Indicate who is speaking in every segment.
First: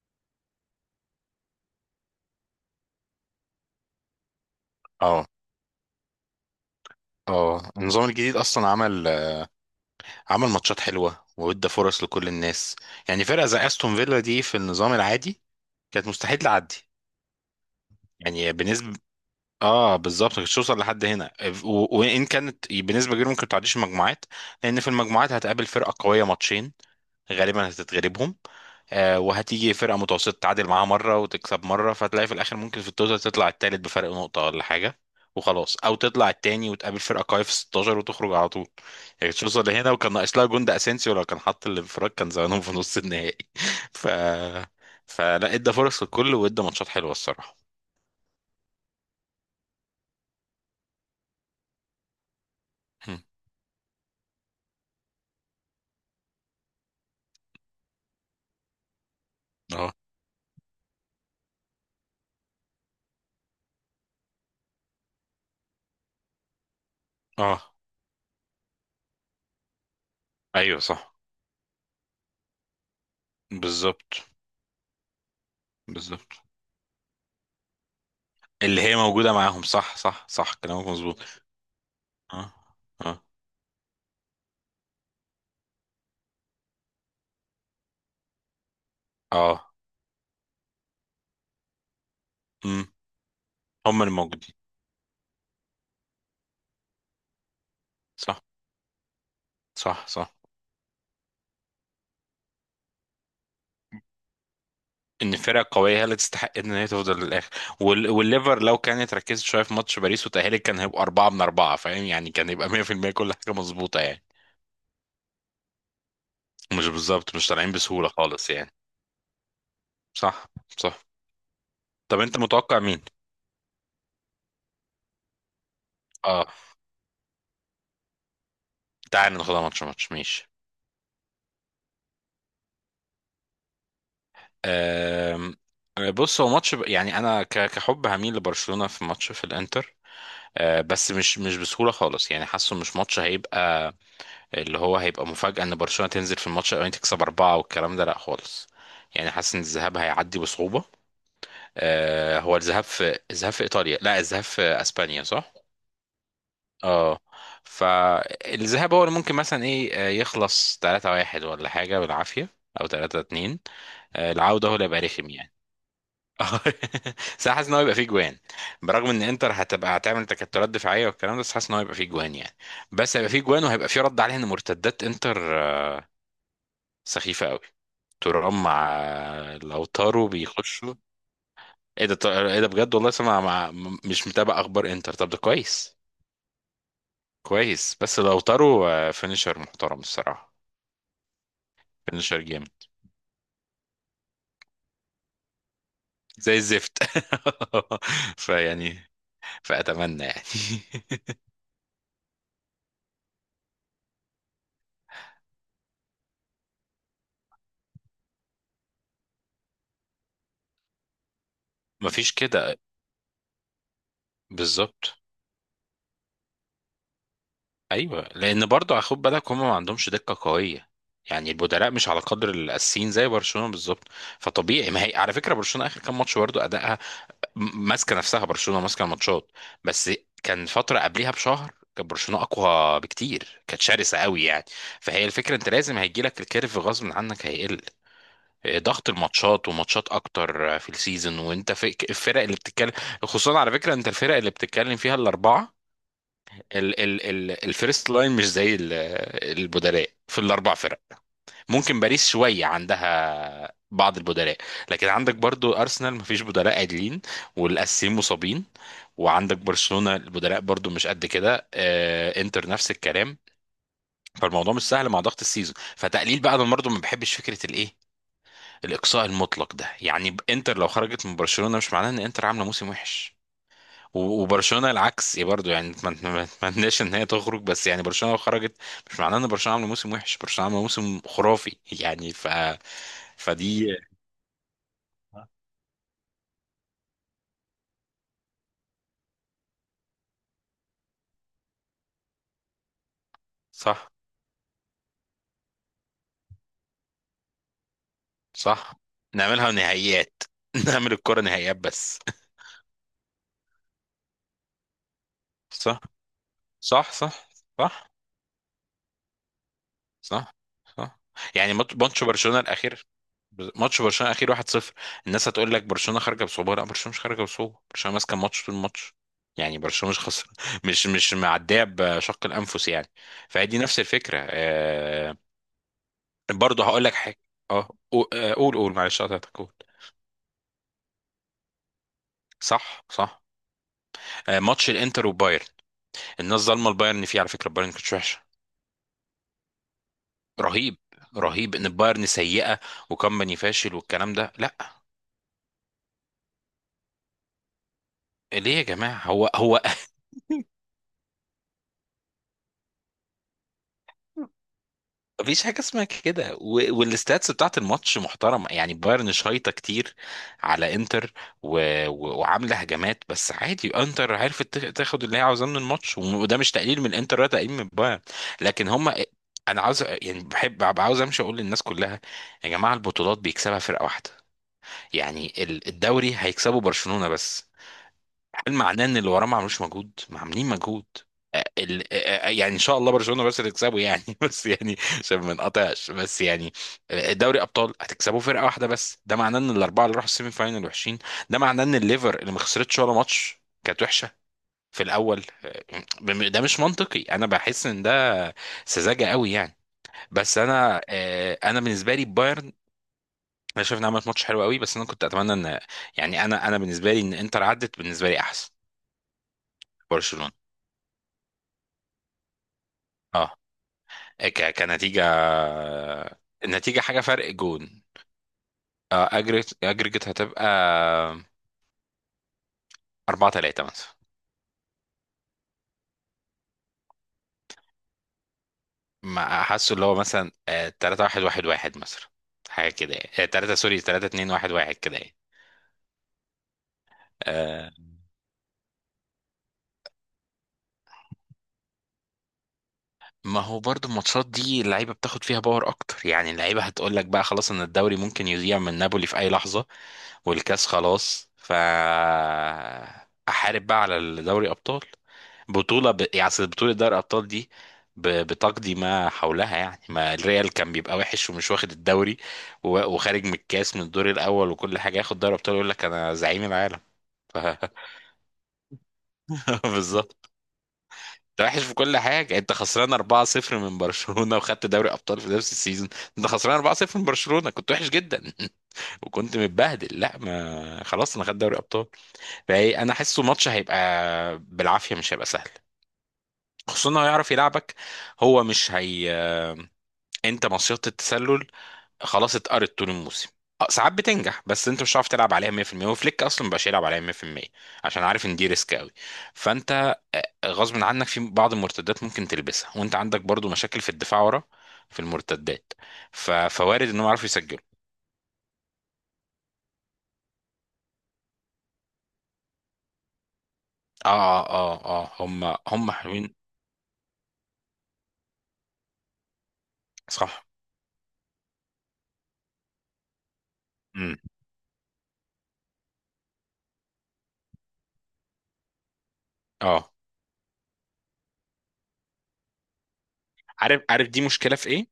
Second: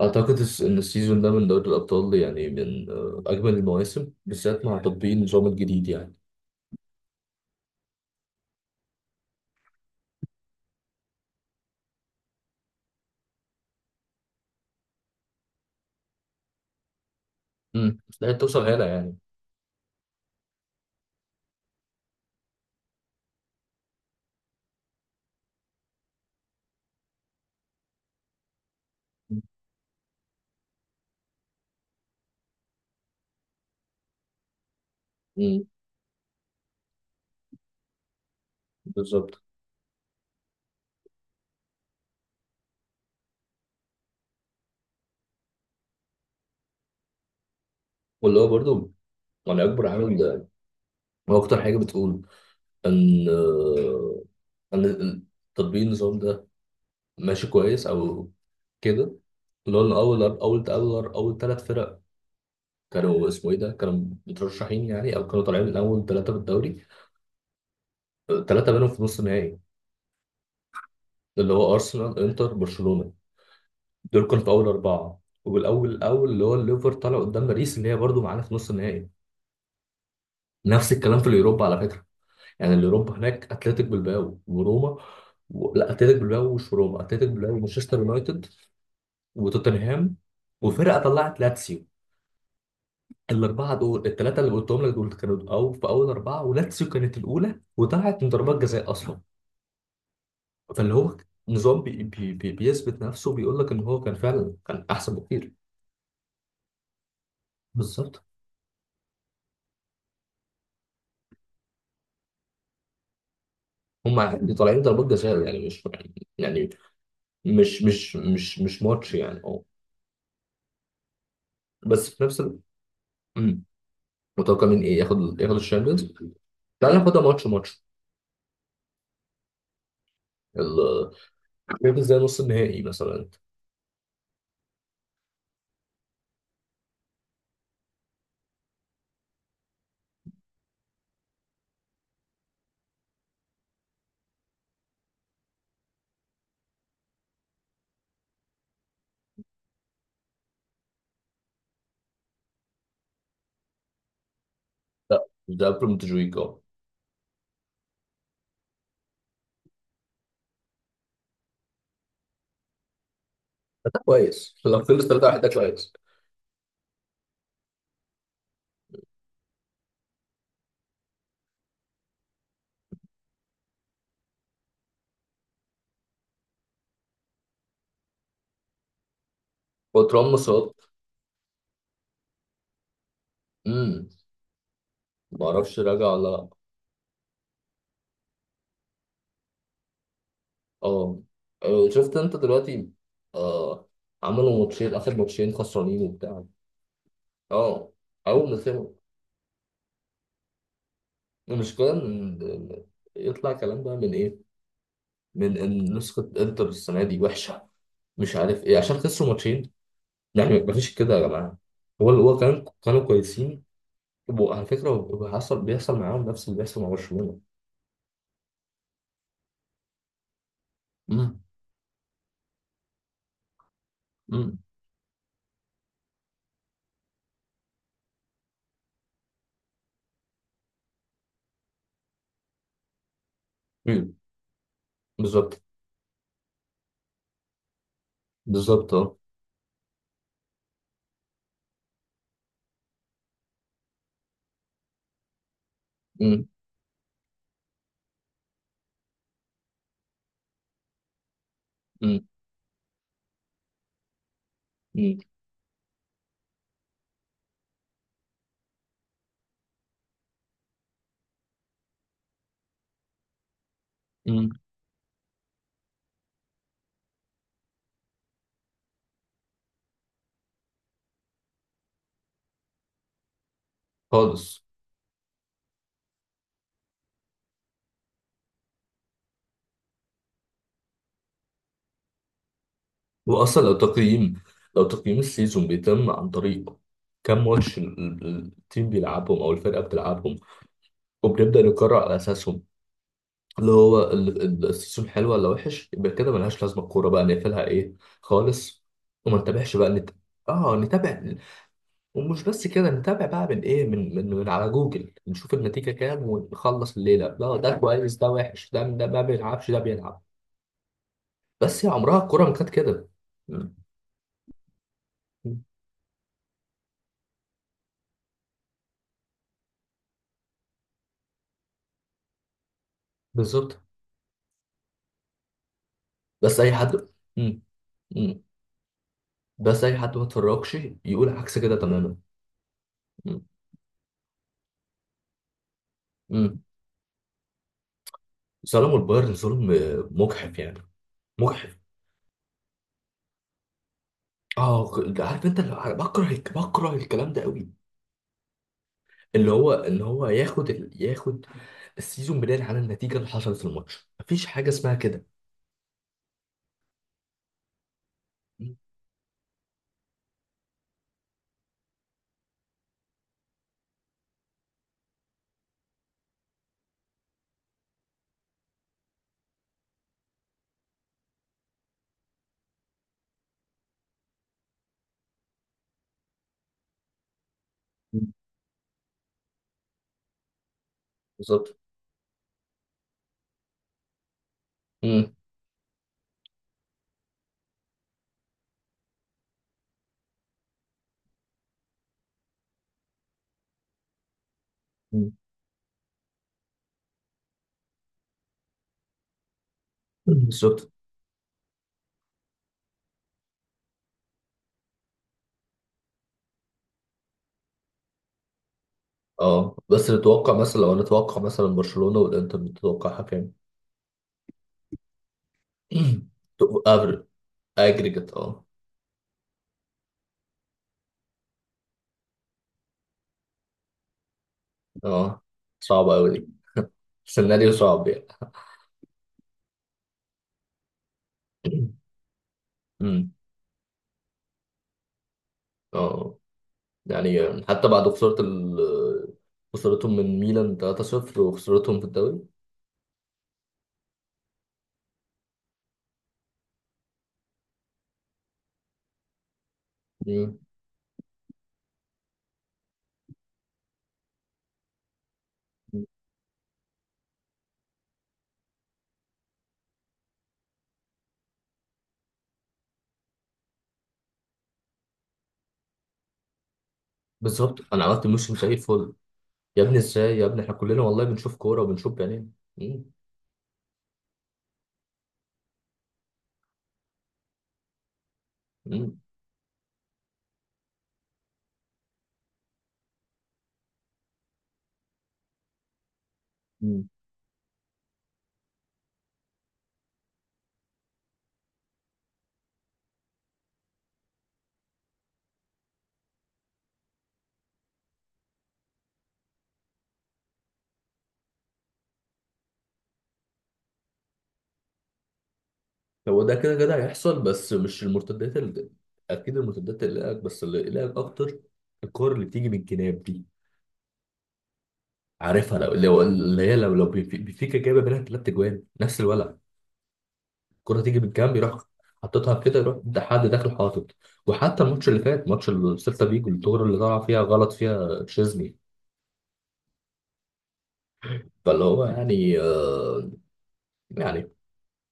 Speaker 1: أعتقد إن السيزون ده من دوري الأبطال يعني من أجمل المواسم بالذات مع تطبيق
Speaker 2: اه
Speaker 1: النظام الجديد يعني.
Speaker 2: اه، النظام الجديد اصلا عمل ماتشات حلوه وادى فرص لكل الناس. يعني فرقه زي استون فيلا دي في النظام العادي كانت مستحيل تعدي،
Speaker 1: لا
Speaker 2: يعني
Speaker 1: توصل هنا
Speaker 2: بنسبه.
Speaker 1: يعني.
Speaker 2: اه بالظبط، كانت توصل لحد هنا، وان كانت بنسبه كبيره ممكن تعديش المجموعات، لان في المجموعات هتقابل فرقه قويه ماتشين غالبا هتتغلبهم. وهتيجي فرقة متوسطة تعادل معاها مرة وتكسب مرة، فتلاقي في الآخر ممكن في التوتال تطلع التالت بفرق نقطة ولا حاجة،
Speaker 1: امم
Speaker 2: وخلاص. أو تطلع التاني وتقابل فرقة قوية في 16 وتخرج على طول. يعني كانت
Speaker 1: بالظبط.
Speaker 2: توصل لهنا، وكان ناقص لها جون. ده أسينسيو لو كان حط الانفراد كان زمانهم في نص النهائي. ف فلا، ادى فرص للكل وادى ماتشات حلوة الصراحة.
Speaker 1: واللي هو برضه يعني أكبر عامل ده، هو أكتر حاجة بتقول
Speaker 2: هم.
Speaker 1: إن إن تطبيق النظام ده ماشي كويس أو كده، اللي هو
Speaker 2: اه.
Speaker 1: إن أول ثلاث فرق كانوا اسمه إيه ده كانوا مترشحين يعني، أو كانوا طالعين من أول ثلاثة في الدوري.
Speaker 2: اه.
Speaker 1: ثلاثة منهم في نص النهائي،
Speaker 2: ايوه صح.
Speaker 1: اللي هو أرسنال إنتر برشلونة.
Speaker 2: بالظبط.
Speaker 1: دول كانوا في اول اربعه، والاول
Speaker 2: بالظبط
Speaker 1: اللي هو الليفر طلع قدام باريس اللي هي برضو معانا في نص
Speaker 2: اللي هي
Speaker 1: النهائي.
Speaker 2: موجودة معاهم، صح صح صح، كلامك
Speaker 1: نفس الكلام
Speaker 2: مظبوط.
Speaker 1: في اليوروبا على فكره،
Speaker 2: اه.
Speaker 1: يعني
Speaker 2: اه.
Speaker 1: اليوروبا هناك اتلتيك بالباو وروما لا، اتلتيك بالباو مش روما، اتلتيك بالباو ومانشستر يونايتد
Speaker 2: اه.
Speaker 1: وتوتنهام وفرقه طلعت لاتسيو.
Speaker 2: امم.
Speaker 1: الاربعه
Speaker 2: هم
Speaker 1: دول
Speaker 2: اللي
Speaker 1: الثلاثه اللي
Speaker 2: موجودين،
Speaker 1: قلتهم لك دول كانوا او في اول اربعه، ولاتسيو كانت الاولى وطلعت من
Speaker 2: صح.
Speaker 1: ضربات جزاء اصلا.
Speaker 2: صح صح.
Speaker 1: فاللي هو نظام بيثبت نفسه، بيقول لك ان هو كان فعلا كان احسن
Speaker 2: ان
Speaker 1: بكتير.
Speaker 2: فرقه قويه هي اللي تستحق ان هي تفضل للاخر.
Speaker 1: بالظبط.
Speaker 2: والليفر لو كانت ركزت شويه في ماتش باريس وتاهلت، كان هيبقى اربعه من اربعه، فاهم؟ يعني كان يبقى 100% كل حاجه مظبوطه يعني.
Speaker 1: دي طالعين ضربات جزاء يعني، مش يعني يعني،
Speaker 2: مش بالظبط، مش طالعين
Speaker 1: مش
Speaker 2: بسهوله
Speaker 1: مش
Speaker 2: خالص
Speaker 1: مش
Speaker 2: يعني.
Speaker 1: مش ماتش يعني، اه.
Speaker 2: صح. صح.
Speaker 1: بس
Speaker 2: طب
Speaker 1: في
Speaker 2: انت
Speaker 1: نفس
Speaker 2: متوقع مين؟
Speaker 1: مم. متوقع مين، ايه ياخد، ياخد الشامبيونز.
Speaker 2: اه.
Speaker 1: تعال ناخدها ماتش ماتش.
Speaker 2: تعال ناخدها ماتش ماتش، ماشي.
Speaker 1: ال- شايف ازاي نص النهائي مثلا؟
Speaker 2: أم... بص، هو ماتش يعني انا كحب هميل لبرشلونه في ماتش في الانتر. بس مش بسهولة خالص يعني. حاسه مش ماتش هيبقى، اللي هو هيبقى مفاجأة ان برشلونة تنزل في الماتش الاولاني تكسب أربعة والكلام ده، لا خالص. يعني حاسس ان الذهاب هيعدي بصعوبة. آه، هو الذهاب في الذهاب في ايطاليا؟ لا، الذهاب في اسبانيا
Speaker 1: لا،
Speaker 2: صح.
Speaker 1: ده قبل مونتجويك، اه.
Speaker 2: اه، فالذهاب هو اللي ممكن مثلا ايه، يخلص 3-1 ولا حاجة بالعافية، او 3-2.
Speaker 1: ده كويس،
Speaker 2: العودة هو
Speaker 1: لو
Speaker 2: اللي هيبقى
Speaker 1: خلص 3
Speaker 2: رخم
Speaker 1: 1 ده
Speaker 2: يعني.
Speaker 1: كويس.
Speaker 2: اه. بس أنا حاسس ان هو يبقى فيه جوان، برغم ان انتر هتبقى هتعمل تكتلات دفاعيه والكلام ده، بس حاسس ان هو هيبقى فيه جوان يعني. بس هيبقى فيه جوان، وهيبقى فيه رد عليها، ان مرتدات انتر سخيفه قوي. ترام مع لوتارو
Speaker 1: وترام مصاب.
Speaker 2: بيخشوا. ايه ده؟ ايه ده بجد، والله سمع مع.
Speaker 1: امم
Speaker 2: مش متابع اخبار انتر، طب ده
Speaker 1: ما اعرفش
Speaker 2: كويس.
Speaker 1: راجع ولا لا.
Speaker 2: كويس. بس لوتارو فينيشر محترم الصراحه.
Speaker 1: اه، شفت انت
Speaker 2: فينيشر جامد
Speaker 1: دلوقتي؟ آه. عملوا ماتشين، اخر ماتشين خسرانين وبتاع.
Speaker 2: زي الزفت.
Speaker 1: اه. اول ما سمعوا
Speaker 2: فيعني، فاتمنى يعني.
Speaker 1: المشكلة يطلع كلام بقى من إيه؟ من إن نسخة إنتر السنة دي وحشة، مش عارف إيه عشان خسروا ماتشين. يعني مفيش كده يا جماعة. هو
Speaker 2: مفيش
Speaker 1: هو كان
Speaker 2: كده.
Speaker 1: كانوا كويسين. وعلى فكرة
Speaker 2: بالظبط.
Speaker 1: هو حصل، بيحصل معاهم نفس اللي بيحصل مع برشلونة.
Speaker 2: ايوه، لان برضو خد بالك، هم ما عندهمش دقه قويه.
Speaker 1: أمم،
Speaker 2: يعني البدلاء مش على قدر الاساسيين، زي برشلونه بالظبط.
Speaker 1: أمم،
Speaker 2: فطبيعي. ما هي على فكره برشلونه اخر كام ماتش برضو ادائها، ماسكه نفسها. برشلونه ماسكه الماتشات بس. كان فتره قبلها بشهر كان برشلونه اقوى بكتير، كانت
Speaker 1: أمم.
Speaker 2: شرسه قوي يعني. فهي الفكره،
Speaker 1: بالظبط.
Speaker 2: انت لازم هيجي لك الكيرف غصب عنك، هيقل
Speaker 1: بالظبط،
Speaker 2: ضغط
Speaker 1: أه.
Speaker 2: الماتشات وماتشات اكتر في السيزون، وانت في الفرق اللي بتتكلم. خصوصا على فكره انت الفرق اللي بتتكلم فيها الاربعه،
Speaker 1: أمم،
Speaker 2: ال ال ال الفيرست لاين مش زي البدلاء في الاربع فرق. ممكن
Speaker 1: أمم،
Speaker 2: باريس شوية عندها بعض البدلاء، لكن
Speaker 1: أمم،
Speaker 2: عندك برضو أرسنال مفيش بدلاء عادلين والأساسيين مصابين، وعندك برشلونة البدلاء برضو مش قد كده. انتر نفس الكلام.
Speaker 1: أمم.
Speaker 2: فالموضوع مش سهل مع ضغط السيزون. فتقليل بقى، انا برضو ما بحبش فكرة الايه، الإقصاء المطلق ده. يعني انتر لو خرجت من برشلونة، مش معناه ان انتر عاملة موسم وحش.
Speaker 1: خالص.
Speaker 2: وبرشلونه العكس إيه برضو يعني، ما اتمناش ان هي تخرج، بس يعني برشلونه لو خرجت مش معناه ان برشلونه عامله موسم وحش، برشلونه عامله موسم خرافي يعني. ف،
Speaker 1: وأصلا لو
Speaker 2: فدي.
Speaker 1: تقييم، لو تقييم السيزون بيتم عن طريق كم ماتش التيم بيلعبهم أو الفرقة بتلعبهم، وبنبدأ نقرر على أساسهم اللي هو
Speaker 2: صح.
Speaker 1: السيزون حلو ولا وحش، يبقى كده ملهاش لازمه الكوره، بقى نقفلها ايه، خالص.
Speaker 2: صح.
Speaker 1: وما
Speaker 2: نعملها
Speaker 1: نتابعش بقى
Speaker 2: نهائيات.
Speaker 1: اه
Speaker 2: نعمل
Speaker 1: نتابع.
Speaker 2: الكره نهائيات بس.
Speaker 1: ومش بس كده، نتابع بقى من ايه، من من على جوجل نشوف النتيجه
Speaker 2: صح.
Speaker 1: كام ونخلص
Speaker 2: صح
Speaker 1: الليله،
Speaker 2: صح.
Speaker 1: لا ده
Speaker 2: صح.
Speaker 1: كويس ده وحش، ده ده ما بيلعبش ده بيلعب.
Speaker 2: صح. صح. يعني
Speaker 1: بس يا
Speaker 2: ماتش
Speaker 1: عمرها
Speaker 2: ماتش
Speaker 1: الكوره ما
Speaker 2: برشلونة
Speaker 1: كانت
Speaker 2: الأخير،
Speaker 1: كده. م.
Speaker 2: ماتش برشلونة الأخير 1-0. الناس هتقول لك برشلونة خارجة بصعوبة، لا برشلونة مش خارجة بصعوبة، برشلونة ماسكة الماتش طول الماتش، يعني برشلونة مش خسر. مش معدية بشق الأنفس يعني. فهي
Speaker 1: بالظبط.
Speaker 2: دي نفس الفكرة. آه،
Speaker 1: بس اي
Speaker 2: برضه
Speaker 1: حد
Speaker 2: هقول لك حاجة.
Speaker 1: م.
Speaker 2: اه.
Speaker 1: م.
Speaker 2: قول قول، معلش قطعتك، قول.
Speaker 1: بس اي حد ما اتفرجش يقول عكس كده تماما.
Speaker 2: صح.
Speaker 1: م.
Speaker 2: صح. ماتش الانتر وبايرن،
Speaker 1: م.
Speaker 2: الناس ظالمه البايرن فيه على فكره. البايرن كانت وحشه
Speaker 1: ظلموا البايرن ظلم مجحف يعني.
Speaker 2: رهيب، رهيب
Speaker 1: مجحف.
Speaker 2: ان البايرن سيئه وكمباني فاشل والكلام ده، لا.
Speaker 1: اه عارف انت اللي بكره بكره الكلام ده قوي،
Speaker 2: ليه يا جماعه؟
Speaker 1: اللي
Speaker 2: هو
Speaker 1: هو
Speaker 2: هو
Speaker 1: اللي هو ياخد ياخد السيزون بناء على النتيجه اللي حصلت في الماتش. مفيش حاجه اسمها كده.
Speaker 2: مفيش حاجة اسمها كده. والستاتس بتاعت الماتش محترمة يعني، بايرن شايطة كتير على انتر و... وعاملة هجمات، بس عادي انتر عرفت تاخد اللي هي عاوزاه من الماتش. وده مش تقليل من الانتر ولا تقليل من بايرن، لكن هما. انا عاوز، يعني بحب ببقى عاوز امشي اقول للناس كلها: يا جماعة البطولات بيكسبها فرقة واحدة. يعني الدوري هيكسبه برشلونة بس،
Speaker 1: مم.
Speaker 2: هل معناه ان اللي وراه ما عملوش مجهود، ما عاملين مجهود؟
Speaker 1: بالظبط.
Speaker 2: يعني ان شاء الله برشلونه بس تكسبه يعني، بس يعني
Speaker 1: مم.
Speaker 2: عشان ما نقطعش بس يعني. دوري ابطال هتكسبوا فرقه واحده بس، ده معناه ان الاربعه اللي راحوا السيمي فاينال وحشين؟ ده معناه ان الليفر اللي ما خسرتش ولا ماتش كانت وحشه في
Speaker 1: مم.
Speaker 2: الاول؟ ده مش منطقي. انا بحس ان ده سذاجه قوي يعني. بس
Speaker 1: بالظبط.
Speaker 2: انا انا بالنسبه لي بايرن، انا شايف انها عملت ماتش حلو قوي. بس انا كنت اتمنى ان، يعني انا بالنسبه لي ان انتر عدت بالنسبه لي احسن.
Speaker 1: اه، بس
Speaker 2: برشلونه.
Speaker 1: نتوقع مثلا، لو نتوقع مثلا برشلونه والانتر، نتوقع
Speaker 2: اه،
Speaker 1: حكام
Speaker 2: كنتيجة، النتيجة حاجة
Speaker 1: افريج،
Speaker 2: فرق جون.
Speaker 1: اجريجيت اه.
Speaker 2: أجريت هتبقى أربعة تلاتة مثلا.
Speaker 1: اه، صعبه قوي دي، سيناريو صعب يعني.
Speaker 2: ما حاسه اللي هو مثلا تلاتة واحد واحد واحد مثلا. حاجة كده
Speaker 1: مم.
Speaker 2: يعني، تلاتة سوري تلاتة اتنين واحد واحد كده يعني.
Speaker 1: اه، يعني حتى
Speaker 2: آه،
Speaker 1: بعد خساره خسارتهم من ميلان 3-0 وخسارتهم في الدوري.
Speaker 2: ما هو برضو الماتشات دي اللعيبه بتاخد فيها باور اكتر يعني. اللعيبه هتقول لك بقى، خلاص ان الدوري ممكن يضيع من نابولي في اي لحظه،
Speaker 1: مم.
Speaker 2: والكاس خلاص، ف احارب بقى على دوري ابطال. بطوله يعني، أصل بطوله دوري ابطال دي بتقضي ما حولها يعني. ما الريال كان بيبقى وحش ومش واخد الدوري، وخارج من الكاس من الدور الاول وكل حاجه، ياخد دوري ابطال يقول لك انا زعيم العالم. ف...
Speaker 1: بالظبط. انا عملت موشن زي الفل، يا ابني ازاي يا
Speaker 2: بالظبط.
Speaker 1: ابني، احنا كلنا والله بنشوف
Speaker 2: انت
Speaker 1: كوره
Speaker 2: وحش في
Speaker 1: وبنشوف
Speaker 2: كل
Speaker 1: بعينينا.
Speaker 2: حاجه، انت
Speaker 1: مم.
Speaker 2: خسران 4-0 من برشلونه وخدت دوري ابطال في نفس السيزون. انت خسران 4-0 من برشلونه كنت وحش جدا،
Speaker 1: مم.
Speaker 2: وكنت متبهدل، لا ما خلاص انا خدت دوري ابطال. فايه، انا حاسه ماتش هيبقى بالعافيه، مش هيبقى سهل.
Speaker 1: مم.
Speaker 2: خصوصا انه هيعرف يلعبك. هو مش هي، انت مصيدة التسلل، خلاص اتقرت طول الموسم. ساعات بتنجح، بس انت مش هتعرف تلعب عليها 100%، وفليك اصلا مبقاش يلعب عليها 100% عشان عارف ان دي ريسك قوي. فانت غصب عنك في بعض المرتدات ممكن تلبسها، وانت عندك برضو مشاكل في الدفاع ورا في المرتدات.
Speaker 1: هو ده كده، كده
Speaker 2: فوارد انهم
Speaker 1: هيحصل،
Speaker 2: يعرفوا
Speaker 1: بس
Speaker 2: يسجلوا.
Speaker 1: مش المرتدات اللي... اكيد المرتدات اللي قلقك، بس اللي قلقك اكتر الكور اللي بتيجي من الجناب دي.
Speaker 2: اه اه اه اه، هم
Speaker 1: عارفها، لو
Speaker 2: هم حلوين.
Speaker 1: اللي هي لو لو بيفيكا جايبه منها ثلاث اجوان نفس الولع.
Speaker 2: صح.
Speaker 1: الكره تيجي من الجنب، يروح حطيتها كده، يروح ده حد داخل حاطط.
Speaker 2: امم.
Speaker 1: وحتى الماتش اللي فات، ماتش السيلتا فيجو، الكوره اللي طلع فيها غلط فيها تشيزني.
Speaker 2: اه،
Speaker 1: فاللي هو يعني
Speaker 2: عارف، عارف دي
Speaker 1: يعني.
Speaker 2: مشكله في ايه،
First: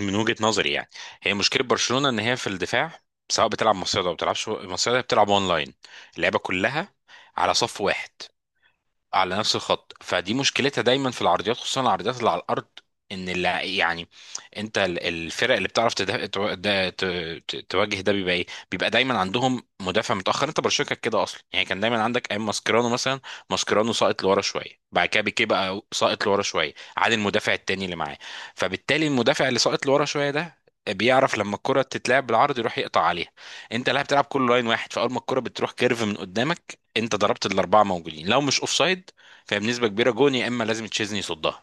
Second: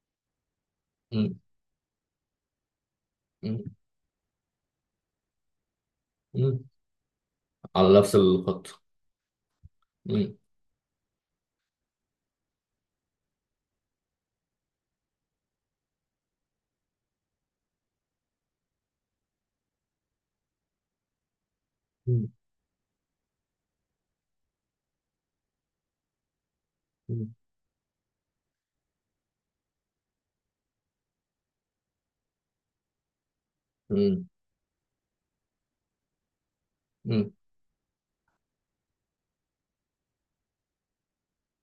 Speaker 2: من وجهه نظري يعني. هي
Speaker 1: مم.
Speaker 2: مشكله برشلونه ان هي في الدفاع، سواء
Speaker 1: مم.
Speaker 2: بتلعب مصيدة او بتلعبش مصيدة، بتلعب اونلاين. اللعبه
Speaker 1: مم.
Speaker 2: كلها على صف
Speaker 1: على
Speaker 2: واحد،
Speaker 1: نفس الخط.
Speaker 2: على نفس الخط.
Speaker 1: مم.
Speaker 2: فدي مشكلتها دايما في العرضيات، خصوصا العرضيات اللي على الارض. ان يعني انت، الفرق اللي بتعرف تده... تو- ده- ت... ت... تواجه ده بيبقى ايه، بيبقى دايما عندهم مدافع متاخر. انت برشلونه كانت كده اصلا يعني، كان دايما
Speaker 1: مم.
Speaker 2: عندك ايام ماسكيرانو مثلا. ماسكيرانو ساقط لورا شويه، بعد كده بيكي بقى ساقط لورا شويه عن
Speaker 1: مم.
Speaker 2: المدافع التاني اللي معاه. فبالتالي المدافع اللي ساقط لورا شويه ده بيعرف لما الكرة تتلعب بالعرض يروح يقطع عليها. انت لا، بتلعب
Speaker 1: مم.
Speaker 2: كل لاين واحد، فاول ما الكرة بتروح كيرف من قدامك انت
Speaker 1: مم.
Speaker 2: ضربت، الاربعه موجودين لو مش اوفسايد. فهي بنسبه كبيره جون، يا اما لازم تشيزني يصدها.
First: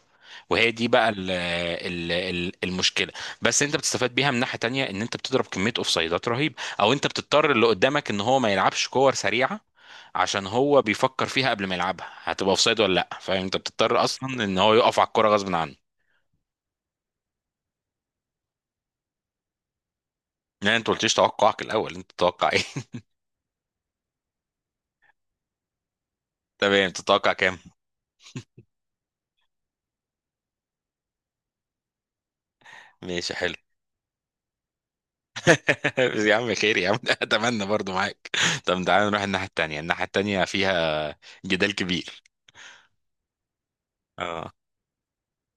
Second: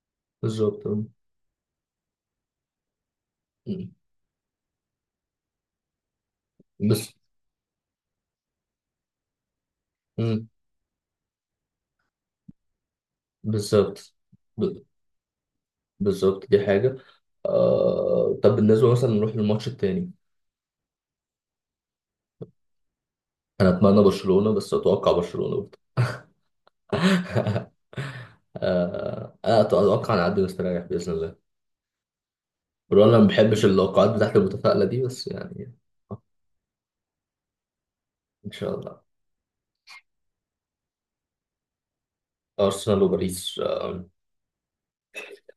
Speaker 2: وهي
Speaker 1: بالظبط.
Speaker 2: دي بقى ال المشكله. بس انت
Speaker 1: مم.
Speaker 2: بتستفاد بيها من ناحيه تانية، ان انت بتضرب كميه اوفسايدات رهيبه، او انت
Speaker 1: بس.
Speaker 2: بتضطر اللي قدامك ان هو ما يلعبش كور سريعه عشان
Speaker 1: مم.
Speaker 2: هو بيفكر فيها قبل ما يلعبها هتبقى اوفسايد ولا لا، فاهم؟ انت
Speaker 1: بالظبط.
Speaker 2: بتضطر اصلا ان
Speaker 1: ب-
Speaker 2: هو يقف على الكوره غصب عنه.
Speaker 1: بالظبط دي حاجة. طب بالنسبة مثلا نروح للماتش التاني.
Speaker 2: لا انت قلتليش توقعك الاول، انت تتوقع ايه؟
Speaker 1: أنا أتمنى برشلونة بس أتوقع برشلونة برضه.
Speaker 2: تمام، تتوقع كام؟
Speaker 1: أنا أتوقع نعدي مستريح بإذن الله، برغم أنا ما
Speaker 2: ماشي، حلو.
Speaker 1: بحبش اللقاءات بتاعت المتفائلة دي بس يعني.
Speaker 2: يا عم خير يا عم، اتمنى برضو معاك.
Speaker 1: إن شاء
Speaker 2: طب
Speaker 1: الله.
Speaker 2: تعالى نروح الناحيه التانيه، الناحيه التانيه فيها جدال كبير.
Speaker 1: أرسنال وباريس،
Speaker 2: اه.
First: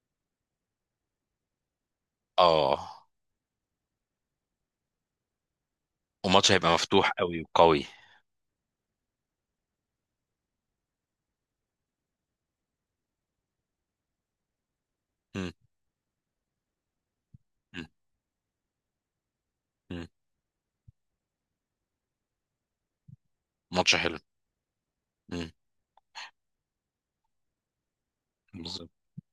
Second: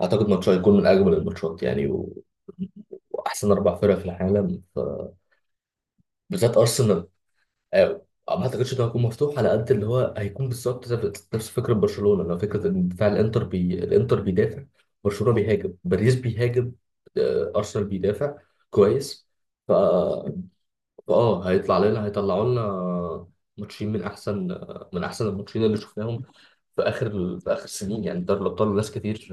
Speaker 1: اعتقد ماتش هيكون من اجمل الماتشات يعني و...
Speaker 2: اه.
Speaker 1: واحسن اربع فرق في العالم ف...
Speaker 2: وماتش
Speaker 1: بالذات
Speaker 2: هيبقى
Speaker 1: ارسنال،
Speaker 2: مفتوح قوي وقوي.
Speaker 1: آه، ما اعتقدش انه هيكون مفتوح على قد اللي هو هيكون بالظبط، نفس فكره برشلونه، لو فكره ان دفاع الانتر الانتر بيدافع، برشلونه
Speaker 2: مم.
Speaker 1: بيهاجم، باريس بيهاجم، ارسنال
Speaker 2: مم.
Speaker 1: بيدافع. كويس. ف
Speaker 2: مم.
Speaker 1: اه هيطلع لنا، هيطلعوا لنا ماتشين
Speaker 2: ماتش
Speaker 1: من
Speaker 2: حلو.
Speaker 1: احسن، من احسن
Speaker 2: مم.
Speaker 1: الماتشين اللي شفناهم في اخر، في اخر سنين يعني. دوري الابطال
Speaker 2: بالظبط.
Speaker 1: ناس كتير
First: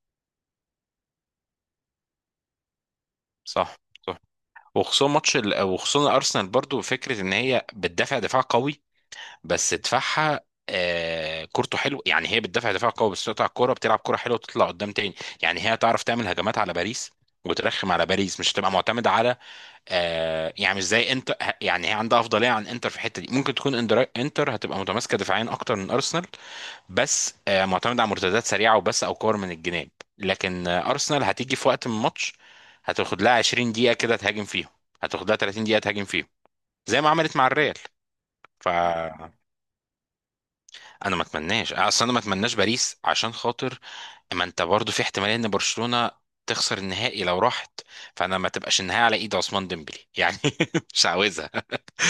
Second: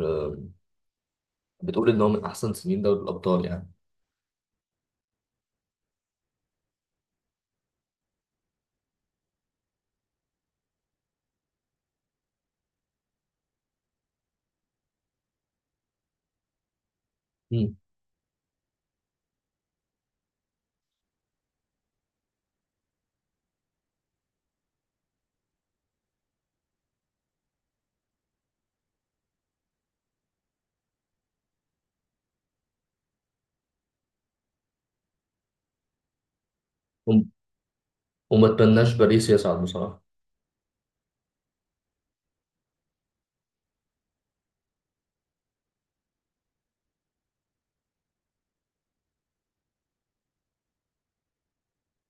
Speaker 1: بتقول ان هو من احسن سنين دوري الابطال يعني.
Speaker 2: صح. صح. وخصوصا وخصوصا ارسنال برضو، فكره ان هي بتدافع دفاع قوي، بس دفاعها آه كورته حلو يعني. هي بتدافع دفاع قوي بس تقطع الكوره بتلعب كوره حلوه وتطلع قدام تاني. يعني هي تعرف تعمل هجمات على باريس
Speaker 1: مم.
Speaker 2: وترخم على باريس، مش هتبقى معتمده على، آه، يعني مش زي انتر، يعني هي عندها افضليه عن انتر في الحته دي. ممكن تكون انتر هتبقى متماسكه دفاعيا اكتر من ارسنال، بس آه معتمده على مرتدات سريعه وبس، او كور من الجناب. لكن آه ارسنال هتيجي في وقت من الماتش، هتاخد لها 20 دقيقه كده تهاجم فيهم، هتاخد لها 30 دقيقه تهاجم فيهم، زي ما
Speaker 1: وم-
Speaker 2: عملت مع الريال.
Speaker 1: وما اتمناش باريس
Speaker 2: فانا
Speaker 1: يصعد بصراحة.
Speaker 2: ما اتمناش اصلا، انا ما اتمناش باريس عشان خاطر، ما انت برضو في احتماليه ان برشلونه تخسر النهائي لو راحت. فانا ما تبقاش النهائي على ايد عثمان ديمبلي يعني، مش عاوزها.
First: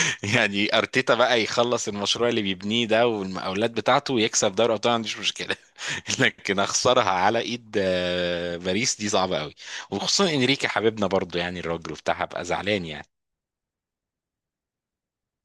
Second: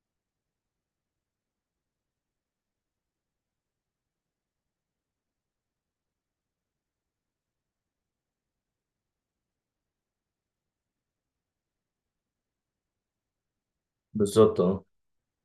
Speaker 2: يعني ارتيتا بقى يخلص المشروع اللي بيبنيه ده والمقاولات بتاعته ويكسب دوري ابطال، ما عنديش مشكله. لكن اخسرها على ايد باريس، دي صعبه قوي. وخصوصا انريكي حبيبنا برضو يعني، الراجل وبتاع، هبقى زعلان يعني.
Speaker 1: بالظبط، اه.